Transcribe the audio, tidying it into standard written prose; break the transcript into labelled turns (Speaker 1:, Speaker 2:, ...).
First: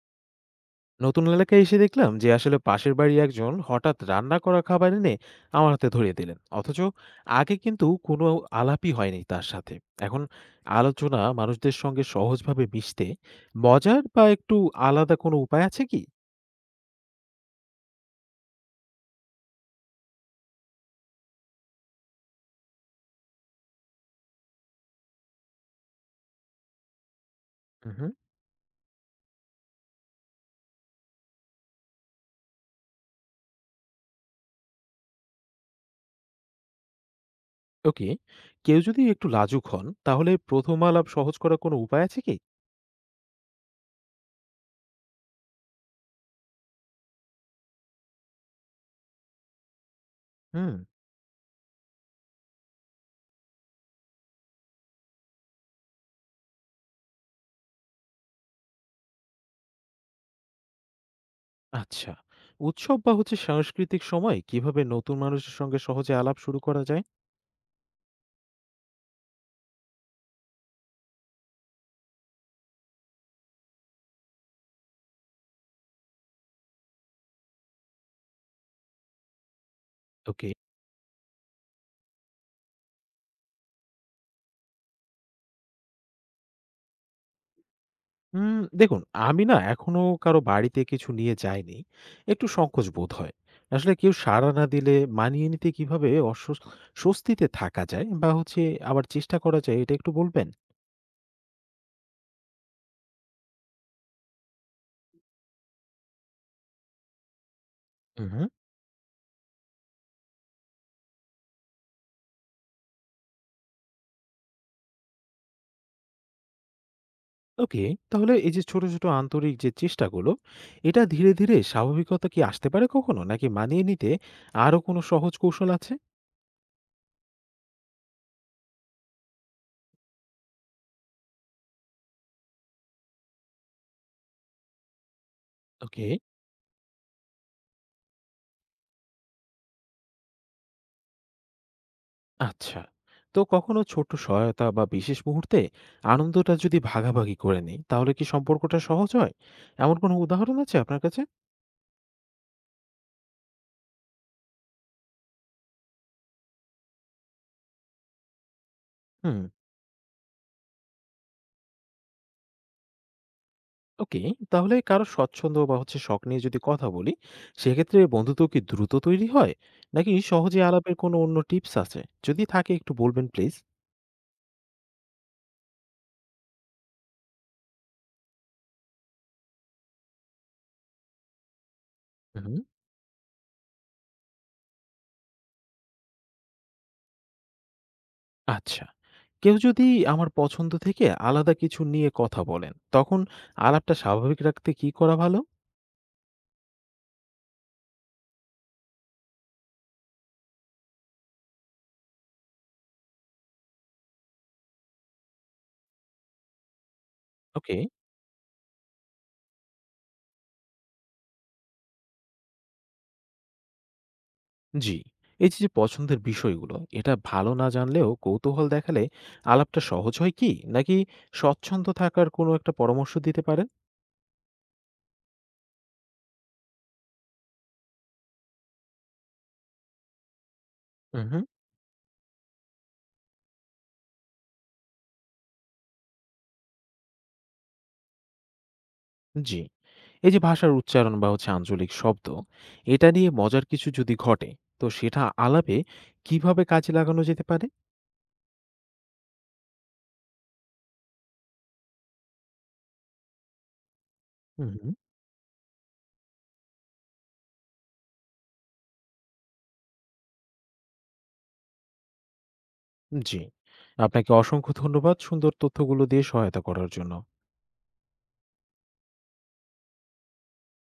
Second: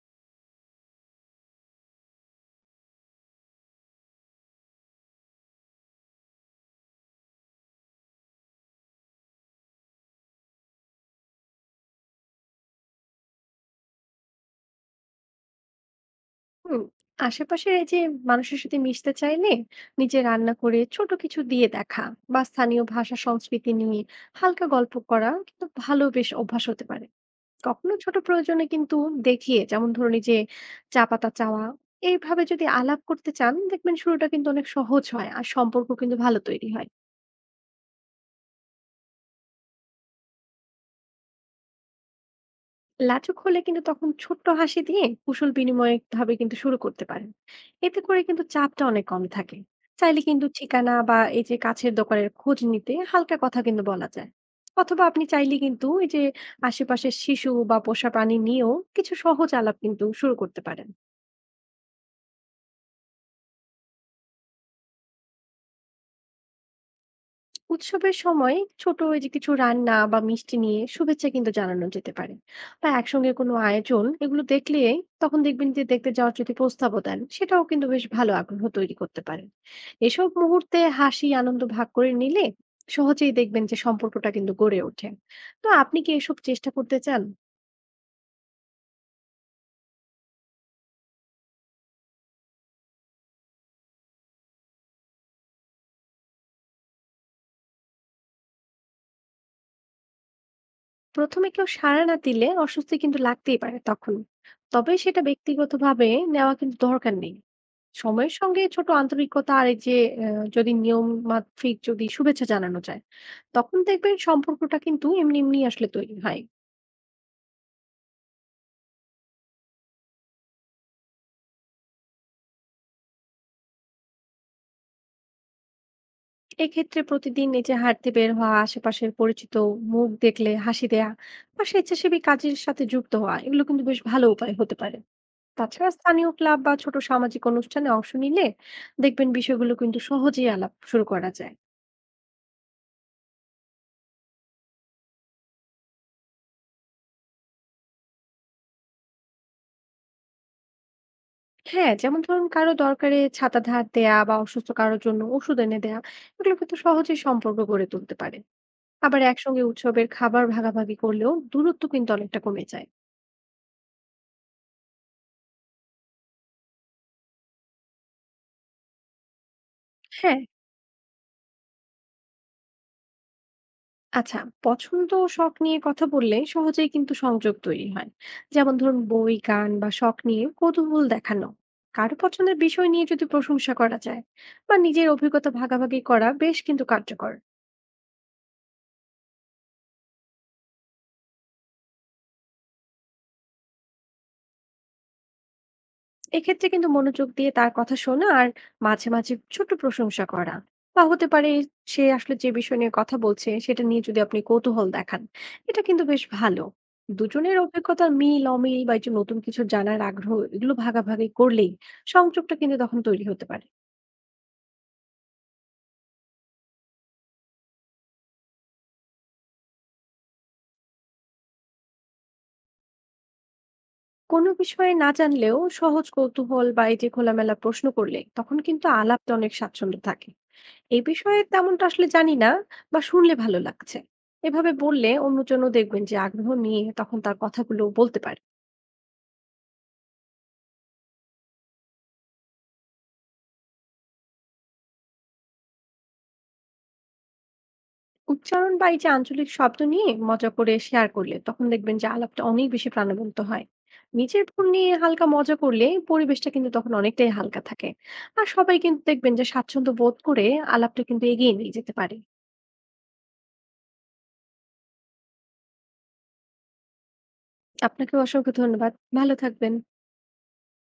Speaker 1: নতুন এলাকায় এসে দেখলাম যে আসলে পাশের বাড়ির একজন হঠাৎ রান্না করা খাবার এনে আমার হাতে ধরিয়ে দিলেন, অথচ আগে কিন্তু কোনো আলাপই হয়নি তার সাথে। এখন আলোচনা মানুষদের সঙ্গে সহজভাবে মিশতে মজার বা একটু আলাদা কোনো উপায় আছে কি?
Speaker 2: হুম, আশেপাশের এই যে মানুষের সাথে মিশতে চাইলে নিজে রান্না করে ছোট কিছু দিয়ে দেখা বা স্থানীয় ভাষা সংস্কৃতি নিয়ে হালকা গল্প করা কিন্তু ভালো বেশ অভ্যাস হতে পারে। কখনো
Speaker 1: হুম।
Speaker 2: ছোট প্রয়োজনে কিন্তু দেখিয়ে যেমন ধরুন এই যে চা পাতা চাওয়া, এইভাবে যদি আলাপ করতে চান দেখবেন শুরুটা কিন্তু অনেক সহজ হয় আর সম্পর্ক কিন্তু ভালো তৈরি হয়।
Speaker 1: ওকে। কেউ যদি একটু লাজুক হন তাহলে প্রথম আলাপ সহজ করার কোনো উপায় আছে কি?
Speaker 2: লাজুক হলে কিন্তু তখন ছোট্ট হাসি দিয়ে কুশল বিনিময় ভাবে কিন্তু শুরু করতে পারেন। এতে করে কিন্তু চাপটা অনেক কম থাকে। চাইলে কিন্তু
Speaker 1: হুম।
Speaker 2: ঠিকানা বা এই যে কাছের দোকানের খোঁজ নিতে হালকা কথা কিন্তু বলা যায়। অথবা আপনি চাইলে কিন্তু এই যে আশেপাশের শিশু বা পোষা প্রাণী নিয়েও কিছু সহজ আলাপ কিন্তু শুরু করতে পারেন।
Speaker 1: আচ্ছা। উৎসব বা হচ্ছে সাংস্কৃতিক সময় কিভাবে নতুন মানুষের সঙ্গে সহজে আলাপ শুরু করা যায়?
Speaker 2: উৎসবের সময় ছোট ওই যে কিছু রান্না বা মিষ্টি নিয়ে শুভেচ্ছা কিন্তু জানানো যেতে পারে, বা একসঙ্গে কোনো আয়োজন এগুলো দেখলে তখন দেখবেন যে দেখতে যাওয়ার যদি প্রস্তাবও দেন সেটাও কিন্তু বেশ ভালো আগ্রহ তৈরি করতে পারেন। এসব
Speaker 1: ওকে।
Speaker 2: মুহূর্তে হাসি আনন্দ ভাগ করে নিলে সহজেই দেখবেন যে সম্পর্কটা কিন্তু গড়ে ওঠে। তো আপনি কি এসব চেষ্টা করতে চান?
Speaker 1: দেখুন, আমি না এখনো কারো বাড়িতে কিছু নিয়ে যাইনি। একটু সংকোচ বোধ হয়। আসলে কেউ সাড়া না দিলে মানিয়ে নিতে কিভাবে স্বস্তিতে থাকা যায় বা হচ্ছে আবার চেষ্টা করা যায়, এটা একটু বলবেন?
Speaker 2: প্রথমে কেউ সাড়া না দিলে অস্বস্তি কিন্তু লাগতেই পারে তখন, তবে সেটা ব্যক্তিগতভাবে নেওয়া কিন্তু দরকার নেই। সময়ের
Speaker 1: উহু।
Speaker 2: সঙ্গে ছোট আন্তরিকতা আর এই যে যদি নিয়ম মাফিক যদি শুভেচ্ছা জানানো যায় তখন দেখবেন সম্পর্কটা কিন্তু এমনি এমনি আসলে তৈরি হয়।
Speaker 1: ওকে, তাহলে এই যে ছোট, ছোট আন্তরিক যে চেষ্টাগুলো, এটা ধীরে, ধীরে স্বাভাবিকতা কি আসতে পারে কখনো? নাকি মানিয়ে নিতে আরো কোনো সহজ কৌশল আছে?
Speaker 2: এক্ষেত্রে প্রতিদিন এই যে হাঁটতে বের হওয়া, আশেপাশের পরিচিত মুখ দেখলে হাসি দেয়া বা স্বেচ্ছাসেবী কাজের সাথে যুক্ত হওয়া এগুলো কিন্তু বেশ ভালো উপায় হতে পারে। তাছাড়া
Speaker 1: ওকে।
Speaker 2: স্থানীয় ক্লাব বা ছোট সামাজিক অনুষ্ঠানে অংশ নিলে দেখবেন বিষয়গুলো কিন্তু সহজেই আলাপ শুরু করা যায়।
Speaker 1: আচ্ছা। তো কখনো ছোট্ট সহায়তা বা বিশেষ মুহূর্তে আনন্দটা যদি ভাগাভাগি করে নেই, তাহলে কি সম্পর্কটা সহজ হয়? এমন কোনো উদাহরণ আছে আপনার কাছে?
Speaker 2: হ্যাঁ, যেমন ধরুন কারো দরকারে ছাতা ধার দেয়া বা অসুস্থ কারোর জন্য ওষুধ এনে দেয়া, এগুলো কিন্তু সহজেই সম্পর্ক গড়ে তুলতে পারে। আবার
Speaker 1: হুম,
Speaker 2: একসঙ্গে উৎসবের খাবার ভাগাভাগি করলেও দূরত্ব কিন্তু অনেকটা কমে যায়।
Speaker 1: ওকে। তাহলে কারো স্বচ্ছন্দ বা হচ্ছে শখ নিয়ে যদি কথা বলি, সেক্ষেত্রে বন্ধুত্ব কি দ্রুত তৈরি হয়? নাকি
Speaker 2: হ্যাঁ।
Speaker 1: সহজে আলাপের কোনো অন্য টিপস আছে? যদি থাকে একটু বলবেন প্লিজ।
Speaker 2: আচ্ছা, পছন্দ ও শখ নিয়ে কথা বললে সহজেই কিন্তু সংযোগ তৈরি হয়। যেমন ধরুন বই গান বা শখ নিয়ে কৌতূহল দেখানো, কারো
Speaker 1: হুম,
Speaker 2: পছন্দের বিষয় নিয়ে যদি প্রশংসা করা যায় বা নিজের অভিজ্ঞতা ভাগাভাগি করা বেশ কিন্তু কার্যকর।
Speaker 1: আচ্ছা। কেউ যদি আমার পছন্দ থেকে আলাদা কিছু নিয়ে কথা বলেন, তখন আলাপটা স্বাভাবিক রাখতে কি করা ভালো?
Speaker 2: এক্ষেত্রে কিন্তু মনোযোগ দিয়ে তার কথা শোনা আর মাঝে মাঝে ছোট প্রশংসা করা, বা হতে পারে সে আসলে যে বিষয় নিয়ে কথা বলছে সেটা নিয়ে যদি আপনি কৌতূহল দেখান, এটা কিন্তু বেশ ভালো। দুজনের
Speaker 1: ওকে।
Speaker 2: অভিজ্ঞতার মিল অমিল বা এই যে নতুন কিছু জানার আগ্রহ, এগুলো ভাগাভাগি করলেই সংযোগটা কিন্তু তখন তৈরি হতে পারে।
Speaker 1: জি। এই যে যে পছন্দের বিষয়গুলো এটা ভালো না জানলেও কৌতূহল দেখালে আলাপটা সহজ হয় কি? নাকি স্বচ্ছন্দ থাকার কোনো একটা পরামর্শ দিতে পারেন?
Speaker 2: কোনো বিষয়ে না জানলেও সহজ কৌতূহল বা এই যে খোলামেলা প্রশ্ন করলে তখন কিন্তু আলাপটা অনেক স্বাচ্ছন্দ্য থাকে। এই বিষয়ে
Speaker 1: হুম।
Speaker 2: তেমনটা আসলে জানি না বা শুনলে ভালো লাগছে। এভাবে বললে অন্যজনও দেখবেন যে আগ্রহ নিয়ে তখন তার কথাগুলো বলতে পারে।
Speaker 1: জি। এই যে ভাষার উচ্চারণ বা হচ্ছে আঞ্চলিক শব্দ, এটা নিয়ে মজার কিছু যদি ঘটে, তো সেটা আলাপে কিভাবে কাজে লাগানো যেতে পারে?
Speaker 2: উচ্চারণ বা এই যে আঞ্চলিক শব্দ নিয়ে মজা করে শেয়ার করলে তখন দেখবেন যে আলাপটা অনেক বেশি প্রাণবন্ত হয়। নিজের ভুল নিয়ে
Speaker 1: হুম।
Speaker 2: হালকা মজা করলে পরিবেশটা কিন্তু তখন অনেকটাই হালকা থাকে। আর সবাই কিন্তু দেখবেন যে স্বাচ্ছন্দ্য বোধ করে আলাপটা কিন্তু এগিয়ে নিয়ে যেতে পারে।
Speaker 1: জি। আপনাকে অসংখ্য ধন্যবাদ সুন্দর তথ্যগুলো দিয়ে সহায়তা করার জন্য।
Speaker 2: আপনাকেও অসংখ্য ধন্যবাদ। ভালো থাকবেন।